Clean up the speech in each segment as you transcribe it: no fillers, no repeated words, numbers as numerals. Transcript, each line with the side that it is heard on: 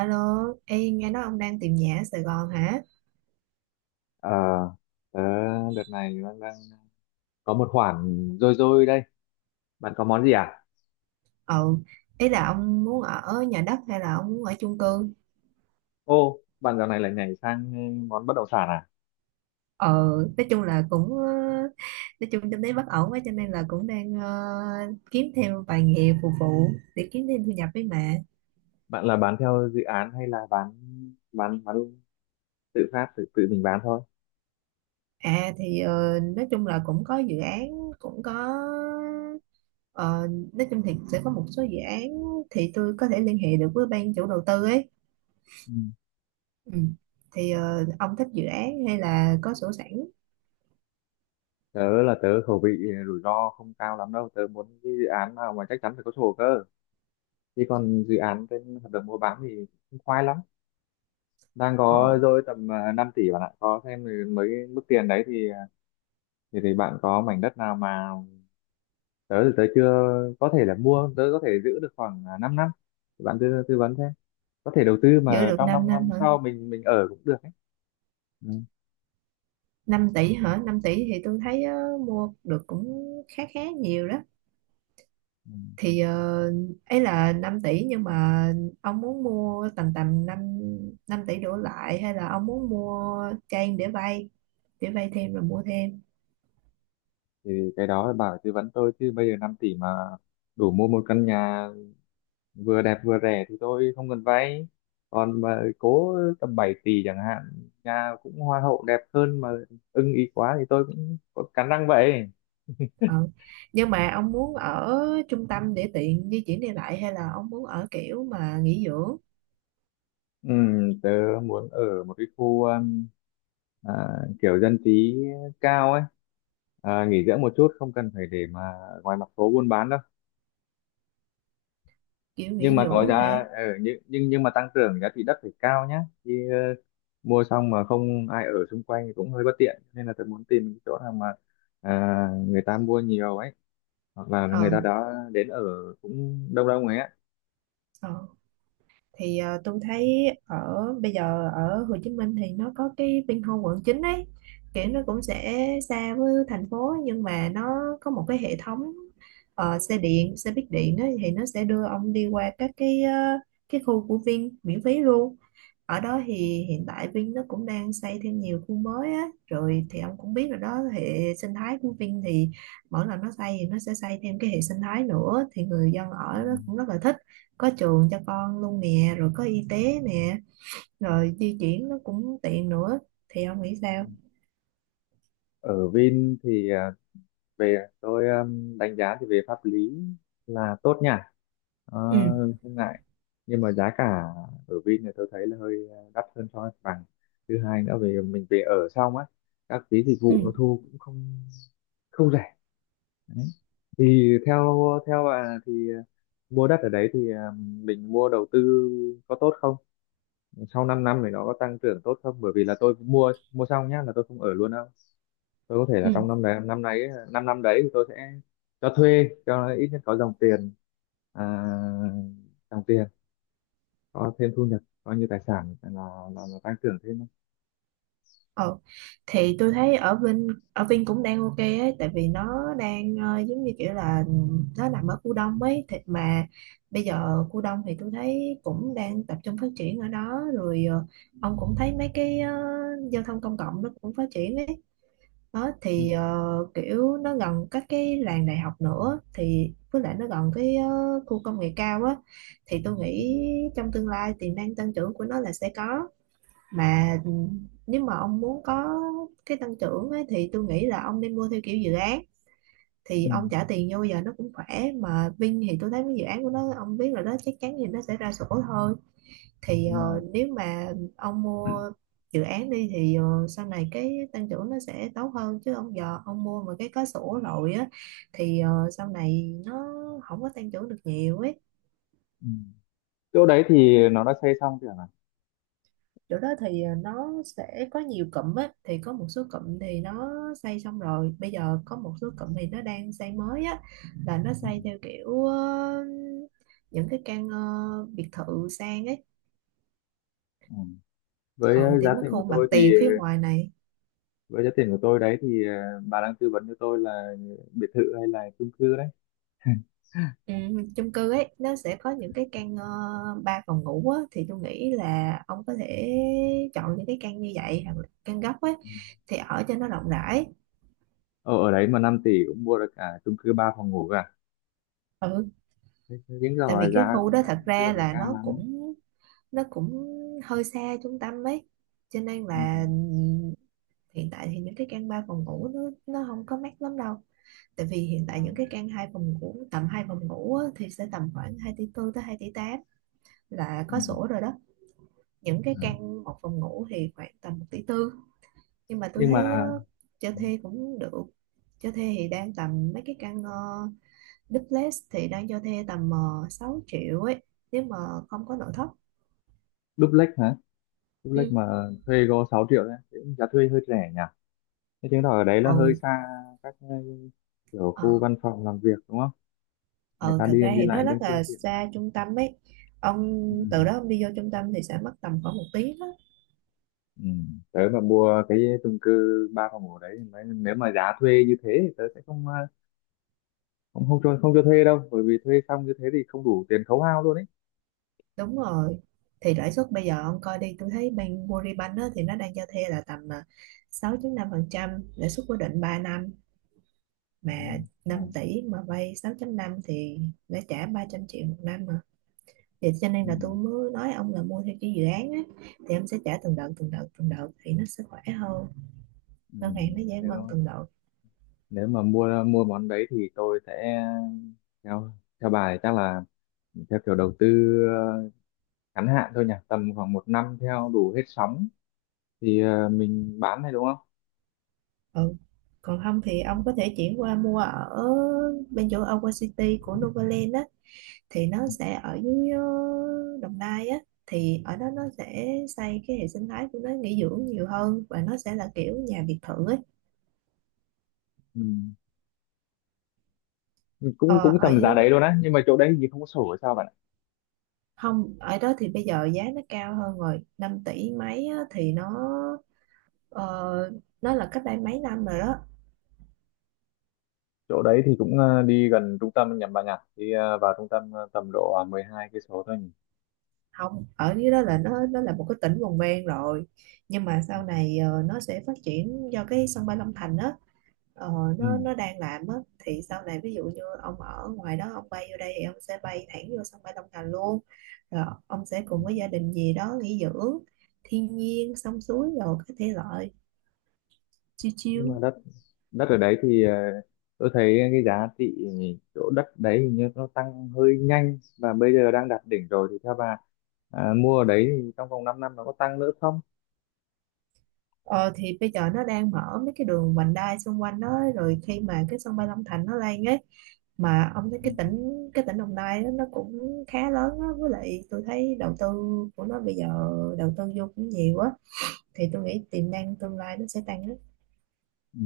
right: Alo, ê, nghe nói ông đang tìm nhà ở Sài Gòn hả?
left: Ờ, Tớ đợt này đang có một khoản dôi dôi đây. Bạn có món gì à?
right: Ừ, ý là ông muốn ở nhà đất hay là ông muốn ở chung cư?
left: Ô, bạn dạo này lại nhảy sang món bất động sản à?
right: Ừ, nói chung là nói chung kinh tế bất ổn quá cho nên là cũng đang kiếm thêm vài nghề phục vụ để kiếm thêm thu nhập với mẹ.
left: Bạn là bán theo dự án hay là bán tự phát tự tự mình bán thôi?
right: Nói chung là cũng có dự án, cũng có, ờ, nói chung thì sẽ có một số dự án thì tôi có thể liên hệ được với ban chủ đầu tư ấy.
left: Ừ.
right: Ừ. Ông thích dự án hay là có sổ sẵn?
left: Tớ khẩu vị rủi ro không cao lắm đâu. Tớ muốn cái dự án nào mà chắc chắn phải có sổ cơ. Chứ còn dự án trên hợp đồng mua bán thì cũng khoai lắm. Đang có
right: Ừ.
left: dôi tầm 5 tỷ bạn ạ. Có thêm mới mức tiền đấy thì bạn có mảnh đất nào mà tớ chưa có thể là mua, tớ có thể giữ được khoảng 5 năm năm. Bạn tư tư vấn thế, có thể đầu tư
right: Giữ
left: mà
right: được
left: trong
right: 5
left: 5
right: năm
left: năm
right: hả?
left: sau mình ở cũng được ấy. Ừ.
right: Năm tỷ hả? 5 tỷ thì tôi thấy mua được cũng khá khá nhiều đó.
left: Ừ.
right: thì ờ, Ấy là 5 tỷ nhưng mà ông muốn mua tầm tầm 5, 5 tỷ đổ lại hay là ông muốn mua trang để vay, để vay thêm rồi mua thêm?
left: thì cái đó là bảo tư vấn tôi, chứ bây giờ 5 tỷ mà đủ mua một căn nhà vừa đẹp vừa rẻ thì tôi không cần vay. Còn mà cố tầm 7 tỷ chẳng hạn, nhà cũng hoa hậu đẹp hơn mà ưng ý quá thì tôi cũng có cắn răng vậy.
right: Ờ. Nhưng mà ông muốn ở trung tâm để tiện di chuyển đi lại hay là ông muốn ở kiểu mà nghỉ dưỡng,
left: Ừ, tớ muốn ở một cái khu à, kiểu dân trí cao ấy, nghỉ dưỡng một chút, không cần phải để mà ngoài mặt phố buôn bán đâu.
right: kiểu
left: Nhưng
right: nghỉ
left: mà có
right: dưỡng hả?
left: giá, nhưng mà tăng trưởng giá trị đất phải cao nhá. Chứ mua xong mà không ai ở xung quanh thì cũng hơi bất tiện, nên là tớ muốn tìm cái chỗ nào mà à, người ta mua nhiều ấy, hoặc là người
right: Ờ.
left: ta đó đến ở cũng đông đông ấy á.
right: Ờ. Tôi thấy ở bây giờ ở Hồ Chí Minh thì nó có cái Vinhomes quận 9 ấy, kiểu nó cũng sẽ xa với thành phố nhưng mà nó có một cái hệ thống xe điện xe buýt điện đó, thì nó sẽ đưa ông đi qua các cái cái khu của Vin miễn phí luôn. Ở đó thì hiện tại Vin nó cũng đang xây thêm nhiều khu mới á, rồi thì ông cũng biết rồi đó, hệ sinh thái của Vin thì mỗi lần nó xây thì nó sẽ xây thêm cái hệ sinh thái nữa thì người dân
left: Ừ.
right: ở đó cũng rất là thích, có trường cho con luôn nè, rồi có y tế nè, rồi di chuyển nó cũng tiện nữa. Thì ông nghĩ sao?
left: Ở Vin thì về tôi đánh giá thì về pháp lý là tốt nha. Ờ,
right: Ừ.
left: không ngại, nhưng mà giá cả ở Vin này tôi thấy là hơi đắt hơn so với mặt bằng. Thứ hai nữa, về mình về ở xong á, các phí dịch vụ
right: Ừ.
left: nó thu cũng không không rẻ đấy. Thì theo theo bà thì mua đất ở đấy thì mình mua đầu tư có tốt không, sau 5 năm thì nó có tăng trưởng tốt không, bởi vì là tôi cũng mua mua xong nhá là tôi không ở luôn đâu. Tôi có thể là
right: Ừ.
left: trong năm đấy, năm nay ấy, năm năm đấy thì tôi sẽ cho thuê cho nó ít nhất có dòng tiền, à, dòng tiền, có thêm thu nhập, coi như tài sản là là tăng trưởng thêm thôi.
right: ờ thì tôi thấy ở Vin cũng đang ok ấy, tại vì nó đang giống như kiểu là nó nằm ở khu đông ấy, thì mà bây giờ khu đông thì tôi thấy cũng đang tập trung phát triển ở đó rồi. Ờ, ông cũng thấy mấy cái giao thông công cộng nó cũng phát triển ấy đó.
left: Ừ,
right: Kiểu nó gần các cái làng đại học nữa thì với lại nó gần cái khu công nghệ cao á, thì tôi
left: ừ,
right: nghĩ trong tương lai tiềm năng tăng trưởng của nó là sẽ có. Mà ừ, nếu mà ông muốn có cái tăng trưởng ấy, thì tôi nghĩ là ông nên mua theo kiểu dự án, thì
left: ừ,
right: ông trả tiền vô giờ nó cũng khỏe mà. Vin thì tôi thấy cái dự án của nó ông biết là nó chắc chắn gì nó sẽ ra sổ thôi.
left: đúng rồi.
right: Nếu mà ông mua dự án đi thì sau này cái tăng trưởng nó sẽ tốt hơn, chứ ông giờ ông mua mà cái có sổ rồi á thì sau này nó không có tăng trưởng được nhiều ấy.
left: Ừ. Chỗ đấy thì nó đã xây xong chưa hả?
right: Chỗ đó thì nó sẽ có nhiều cụm á, thì có một số cụm thì nó xây xong rồi, bây giờ có một số cụm thì nó đang xây mới á, là nó
left: Ừ.
right: xây theo kiểu những cái căn biệt thự sang ấy.
left: Ừ. với
right: Ừ,
left: ờ,
right: thì
left: giá
right: mấy
left: tiền của
right: khu mặt
left: tôi thì
right: tiền phía ngoài này.
left: với giá tiền của tôi đấy thì bà đang tư vấn cho tôi là biệt thự hay là chung cư đấy?
right: Ừ, chung cư ấy nó sẽ có những cái căn 3 phòng ngủ á, thì tôi nghĩ là ông có thể chọn những cái căn như vậy hoặc là căn góc ấy,
left: Ừ.
right: thì ở cho nó rộng rãi.
left: Ở ở đấy mà 5 tỷ cũng mua được cả chung cư 3 phòng ngủ.
right: Ừ,
left: Thế- thế Đúng
right: tại
left: rồi,
right: vì cái
left: giá
right: khu
left: cũng
right: đó thật
left: đang chưa
right: ra
left: phải
right: là
left: cao
right: nó
left: lắm.
right: cũng nó cũng hơi xa trung tâm ấy, cho nên
left: Ừ.
right: là hiện tại thì những cái căn 3 phòng ngủ nó không có mắc lắm đâu, tại vì hiện
left: Ừ.
right: tại những cái căn hai phòng ngủ tầm hai phòng ngủ á, thì sẽ tầm khoảng 2,4 tỷ tới 2,8 tỷ là
left: Ừ.
right: có sổ rồi đó. Những cái
left: Ừ.
right: căn một phòng ngủ thì khoảng tầm 1,4 tỷ, nhưng mà tôi
left: Nhưng
right: thấy
left: mà
right: cho thuê cũng được. Cho thuê thì đang tầm mấy cái căn duplex thì đang cho thuê tầm 6 triệu ấy, nếu mà không có nội thất.
left: duplex hả? Duplex
right: Ừ.
left: mà thuê có sáu triệu đấy thì cũng giá thuê hơi rẻ nhỉ? Thế chứng tỏ ở đấy là hơi
right: Ừ.
left: xa các kiểu khu
right: Ờ.
left: văn phòng làm việc đúng không? Người
right: Ờ,
left: ta
right: thật
left: đi
right: ra
left: đi
right: thì nó
left: lại đang
right: rất
left: chưa
right: là
left: tiện lắm.
right: xa trung tâm ấy. Ông
left: Ừ.
right: từ đó ông đi vô trung tâm thì sẽ mất tầm khoảng một tiếng á.
left: Ừ. Tớ mà mua cái chung cư ba phòng ngủ đấy nếu mà giá thuê như thế thì tớ sẽ không ờ, không không cho không cho thuê đâu, bởi vì thuê xong như thế thì không đủ tiền khấu hao luôn ấy.
right: Đúng rồi, thì lãi suất bây giờ ông coi đi, tôi thấy bên Agribank á, thì nó đang cho thuê là tầm à, 6,5%, lãi suất cố định 3 năm
left: Ừ.
right: mà. 5 tỷ mà vay 6.5 thì đã trả 300 triệu một năm mà, thì cho nên
left: Ừ.
right: là tôi mới nói ông là mua theo cái dự án á, thì em sẽ trả từng đợt từng đợt thì nó sẽ khỏe hơn,
left: Ừ.
right: ngân hàng nó giải ngân
left: Nếu
right: từng đợt.
left: nếu mà mua mua món đấy thì tôi sẽ theo theo bà thì chắc là theo kiểu đầu tư ờ, ngắn hạn thôi nhỉ, tầm khoảng một năm theo đủ hết sóng thì mình bán này đúng không?
right: Ừ. Còn không thì ông có thể chuyển qua mua ở bên chỗ Aqua City của Novaland á, thì nó sẽ ở dưới Đồng Nai á. Thì ở đó nó sẽ xây cái hệ sinh thái của nó nghỉ dưỡng nhiều hơn và nó sẽ là kiểu nhà biệt thự ấy.
left: Ừ. Cũng
right: Ờ,
left: cũng
right: ở
left: tầm giá đấy luôn á, nhưng mà chỗ đấy thì không có sổ hay sao bạn ạ?
right: Không, ở đó thì bây giờ giá nó cao hơn rồi, 5 tỷ mấy á, thì nó ờ, nó là cách đây mấy năm rồi đó.
left: Chỗ đấy thì cũng đi gần trung tâm nhầm bà nhỉ, đi vào trung tâm tầm độ 12 cây số thôi nhỉ?
right: Không, ở dưới đó là nó là một cái tỉnh vùng ven rồi, nhưng mà sau này nó sẽ phát triển do cái sân bay Long Thành á. ờ, nó
left: Ừ.
right: nó đang làm á, thì sau này ví dụ như ông ở ngoài đó ông bay vô đây thì ông sẽ bay thẳng vô sân bay Long Thành luôn, rồi ông sẽ
left: Ừ.
right: cùng với gia đình gì đó nghỉ dưỡng thiên nhiên sông suối rồi cái thể loại chill
left: Nhưng mà
right: chill.
left: đất đất ở đấy thì tôi thấy cái giá trị chỗ đất đấy hình như nó tăng hơi nhanh và bây giờ đang đạt đỉnh rồi, thì theo bà, mua ở đấy thì trong vòng 5 năm nó có tăng nữa không?
right: Ờ thì bây giờ nó đang mở mấy cái đường vành đai xung quanh đó rồi, khi mà cái sân bay Long Thành nó lên ấy. Mà ông thấy
left: Ừ.
right: cái tỉnh Đồng Nai đó, nó cũng khá lớn á, với lại tôi thấy đầu tư của nó bây giờ đầu tư vô cũng nhiều á, thì tôi nghĩ tiềm năng tương lai nó sẽ tăng á.
left: Ừ.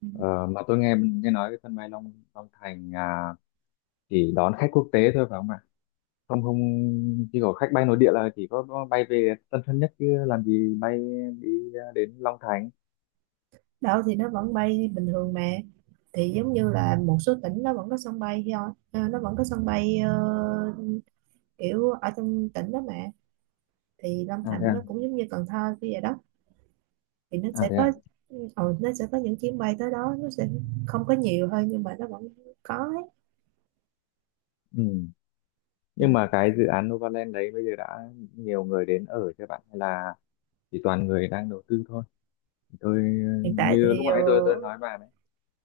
right: Ừ.
left: Ờ, mà tôi nghe nghe nói cái sân bay Long Long Thành à, chỉ đón khách quốc tế thôi phải không ạ? Không không, chỉ có khách bay nội địa là chỉ có bay về Tân Sơn Nhất, chứ làm gì bay đi đến Long Thành.
right: Đâu, thì nó vẫn bay bình thường mà. Thì giống như là một số tỉnh nó vẫn có sân bay thôi, nó vẫn có sân bay kiểu ở trong tỉnh đó mà. Thì Long
left: À thế
right: Thành
left: à.
right: nó cũng giống như Cần Thơ kia vậy đó, thì nó
left: À
right: sẽ
left: thế
right: có,
left: à.
right: ừ, nó sẽ có những chuyến bay tới đó, nó sẽ không có nhiều thôi nhưng mà nó vẫn có ấy.
left: Ừ.
right: Ừ.
left: Nhưng mà cái dự án Novaland đấy bây giờ đã nhiều người đến ở cho bạn hay là chỉ toàn người đang đầu tư thôi? Tôi
right: Hiện tại
left: như lúc
right: thì
left: nãy tôi nói bà đấy,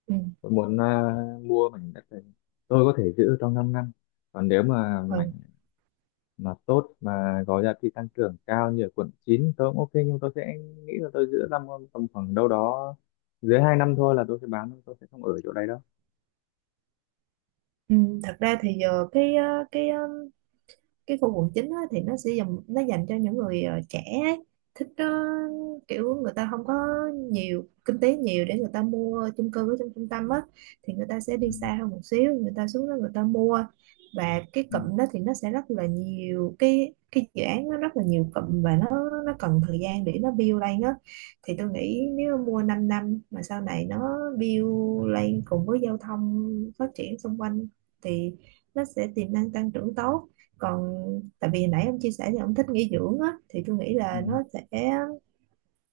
right: ừ,
left: tôi muốn mua mảnh đất này, tôi có thể giữ trong 5 năm. Còn nếu mà mảnh
right: ừ,
left: mà tốt mà có giá trị tăng trưởng cao như ở quận 9 tôi cũng ok, nhưng tôi sẽ nghĩ là tôi giữ tầm tầm khoảng đâu đó dưới 2 năm thôi là tôi sẽ bán, tôi sẽ không ở chỗ đấy đâu.
right: ừ, thật ra thì giờ cái cái khu quận chín á, thì nó sẽ dành, nó dành cho những người trẻ ấy, thích kiểu người ta không có nhiều kinh tế nhiều để người ta mua chung cư ở trong trung tâm á, thì người ta sẽ
left: Ừ.
right: đi xa hơn một xíu, người ta xuống đó người ta mua. Và cái
left: Ừ.
right: cụm đó thì nó sẽ rất là nhiều cái dự án, nó rất là nhiều cụm, và nó cần thời gian để nó build lên á. Thì tôi nghĩ nếu mua 5 năm năm mà sau này nó build lên cùng với giao thông phát triển xung quanh thì nó sẽ tiềm năng tăng trưởng tốt. Còn tại vì nãy ông chia sẻ thì ông thích nghỉ dưỡng á, thì tôi nghĩ
left: Ừ.
right: là nó sẽ,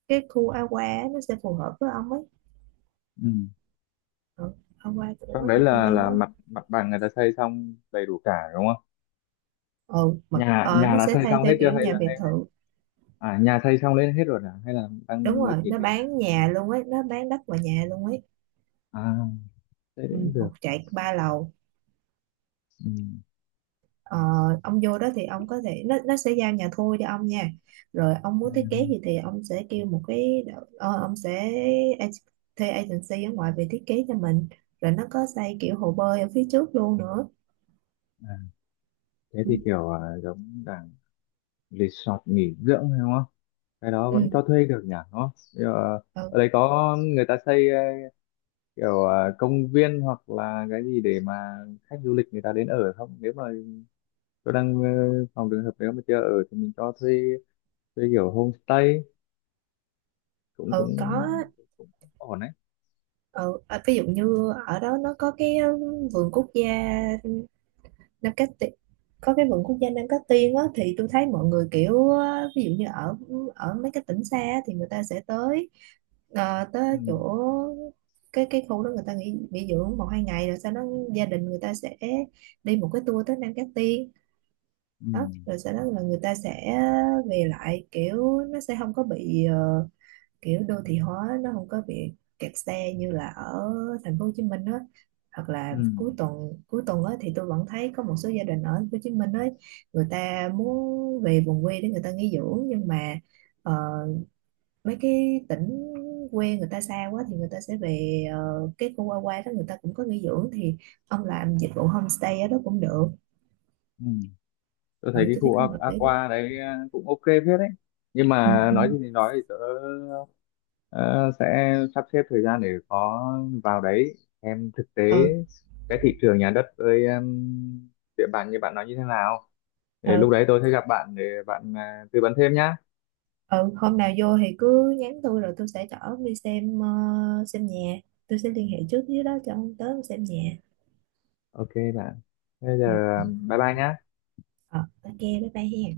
right: cái khu aqua á, nó sẽ phù hợp với ông ấy.
left: Ừ.
right: Ừ, Awa
left: Trong
right: của
left: đấy
right: Novaland
left: là
right: đó.
left: mặt mặt bằng người ta xây xong đầy đủ cả đúng không?
right: Ừ, mà
left: Nhà nhà
right: nó
left: đã
right: sẽ
left: xây
right: thay
left: xong
right: theo
left: hết chưa,
right: kiểu
left: hay
right: nhà
left: là
right: biệt
left: hay hay
right: thự.
left: à nhà xây xong đến hết rồi à, hay là
right: Đúng
left: đang mới
right: rồi,
left: chỉ
right: nó
left: để
right: bán nhà luôn ấy, nó bán đất và nhà luôn ấy.
left: à thế thì
right: Ừ,
left: cũng được.
right: một trệt ba lầu.
left: Ừ.
right: Ờ, ông vô đó thì ông có thể, nó sẽ giao nhà thô cho ông nha, rồi ông muốn thiết
left: Nhà
right: kế
left: thôi.
right: gì thì ông sẽ kêu một cái ông sẽ ag- thuê agency ở ngoài về thiết kế cho mình, rồi nó có xây kiểu hồ bơi ở phía trước luôn nữa.
left: À, thế
right: Ừ.
left: thì kiểu à, giống dạng resort nghỉ dưỡng hay không á? Cái đó
right: Ừ.
left: vẫn cho thuê được nhỉ đúng không? Bây giờ,
right: Ừ,
left: ở đấy có người ta xây kiểu công viên hoặc là cái gì để mà khách du lịch người ta đến ở không, nếu mà tôi đang phòng trường hợp nếu mà chưa ở thì mình cho thuê, thuê kiểu homestay cũng cũng
right: ừ có.
left: cũng ổn đấy.
right: Ừ, à, ví dụ như ở đó nó có cái vườn quốc gia Nam Cát Tiên, có cái vườn quốc gia Nam Cát Tiên á, thì tôi thấy mọi người kiểu á, ví dụ như ở ở mấy cái tỉnh xa á, thì người ta sẽ tới
left: Ừ.
right: tới chỗ cái khu đó, người ta nghỉ nghỉ dưỡng một hai ngày, rồi sau đó gia đình người ta sẽ đi một cái tour tới Nam Cát Tiên đó,
left: Ừ.
right: rồi sau đó là người ta sẽ về lại, kiểu nó sẽ không có bị kiểu đô thị hóa, nó không có bị kẹt xe như là ở thành phố Hồ Chí Minh á. Hoặc là
left: Ừ.
right: cuối tuần á thì tôi vẫn thấy có một số gia đình ở thành phố Hồ Chí Minh ấy, người ta muốn về vùng quê để người ta nghỉ dưỡng, nhưng mà ờ, mấy cái tỉnh quê người ta xa quá thì người ta sẽ về cái khu qua qua đó người ta cũng có nghỉ dưỡng, thì ông làm dịch vụ homestay ở đó cũng được.
left: Ừ. Tôi thấy
right: Ừ,
left: cái
right: tôi thấy
left: khu
right: cũng hợp lý đó.
left: Aqua đấy cũng ok phết đấy. Nhưng
right: Ừ,
left: mà
right: ừ.
left: nói gì thì nói thì tớ ờ, sẽ sắp xếp thời gian để có vào đấy em thực tế
right: Ừ,
left: cái thị trường nhà đất với địa bàn như bạn nói như thế nào, để lúc
right: ừ.
left: đấy tôi sẽ gặp bạn để bạn tư vấn thêm nhá.
right: Ừ, hôm nào vô thì cứ nhắn tôi, rồi tôi sẽ chở ông đi xem xem nhà, tôi sẽ liên hệ trước với đó cho ông tới ông xem nhà.
left: Ok bạn, bây giờ
right: Ừ. Ừ.
left: bye bye nhá.
right: Ờ, ok, bye bye hen.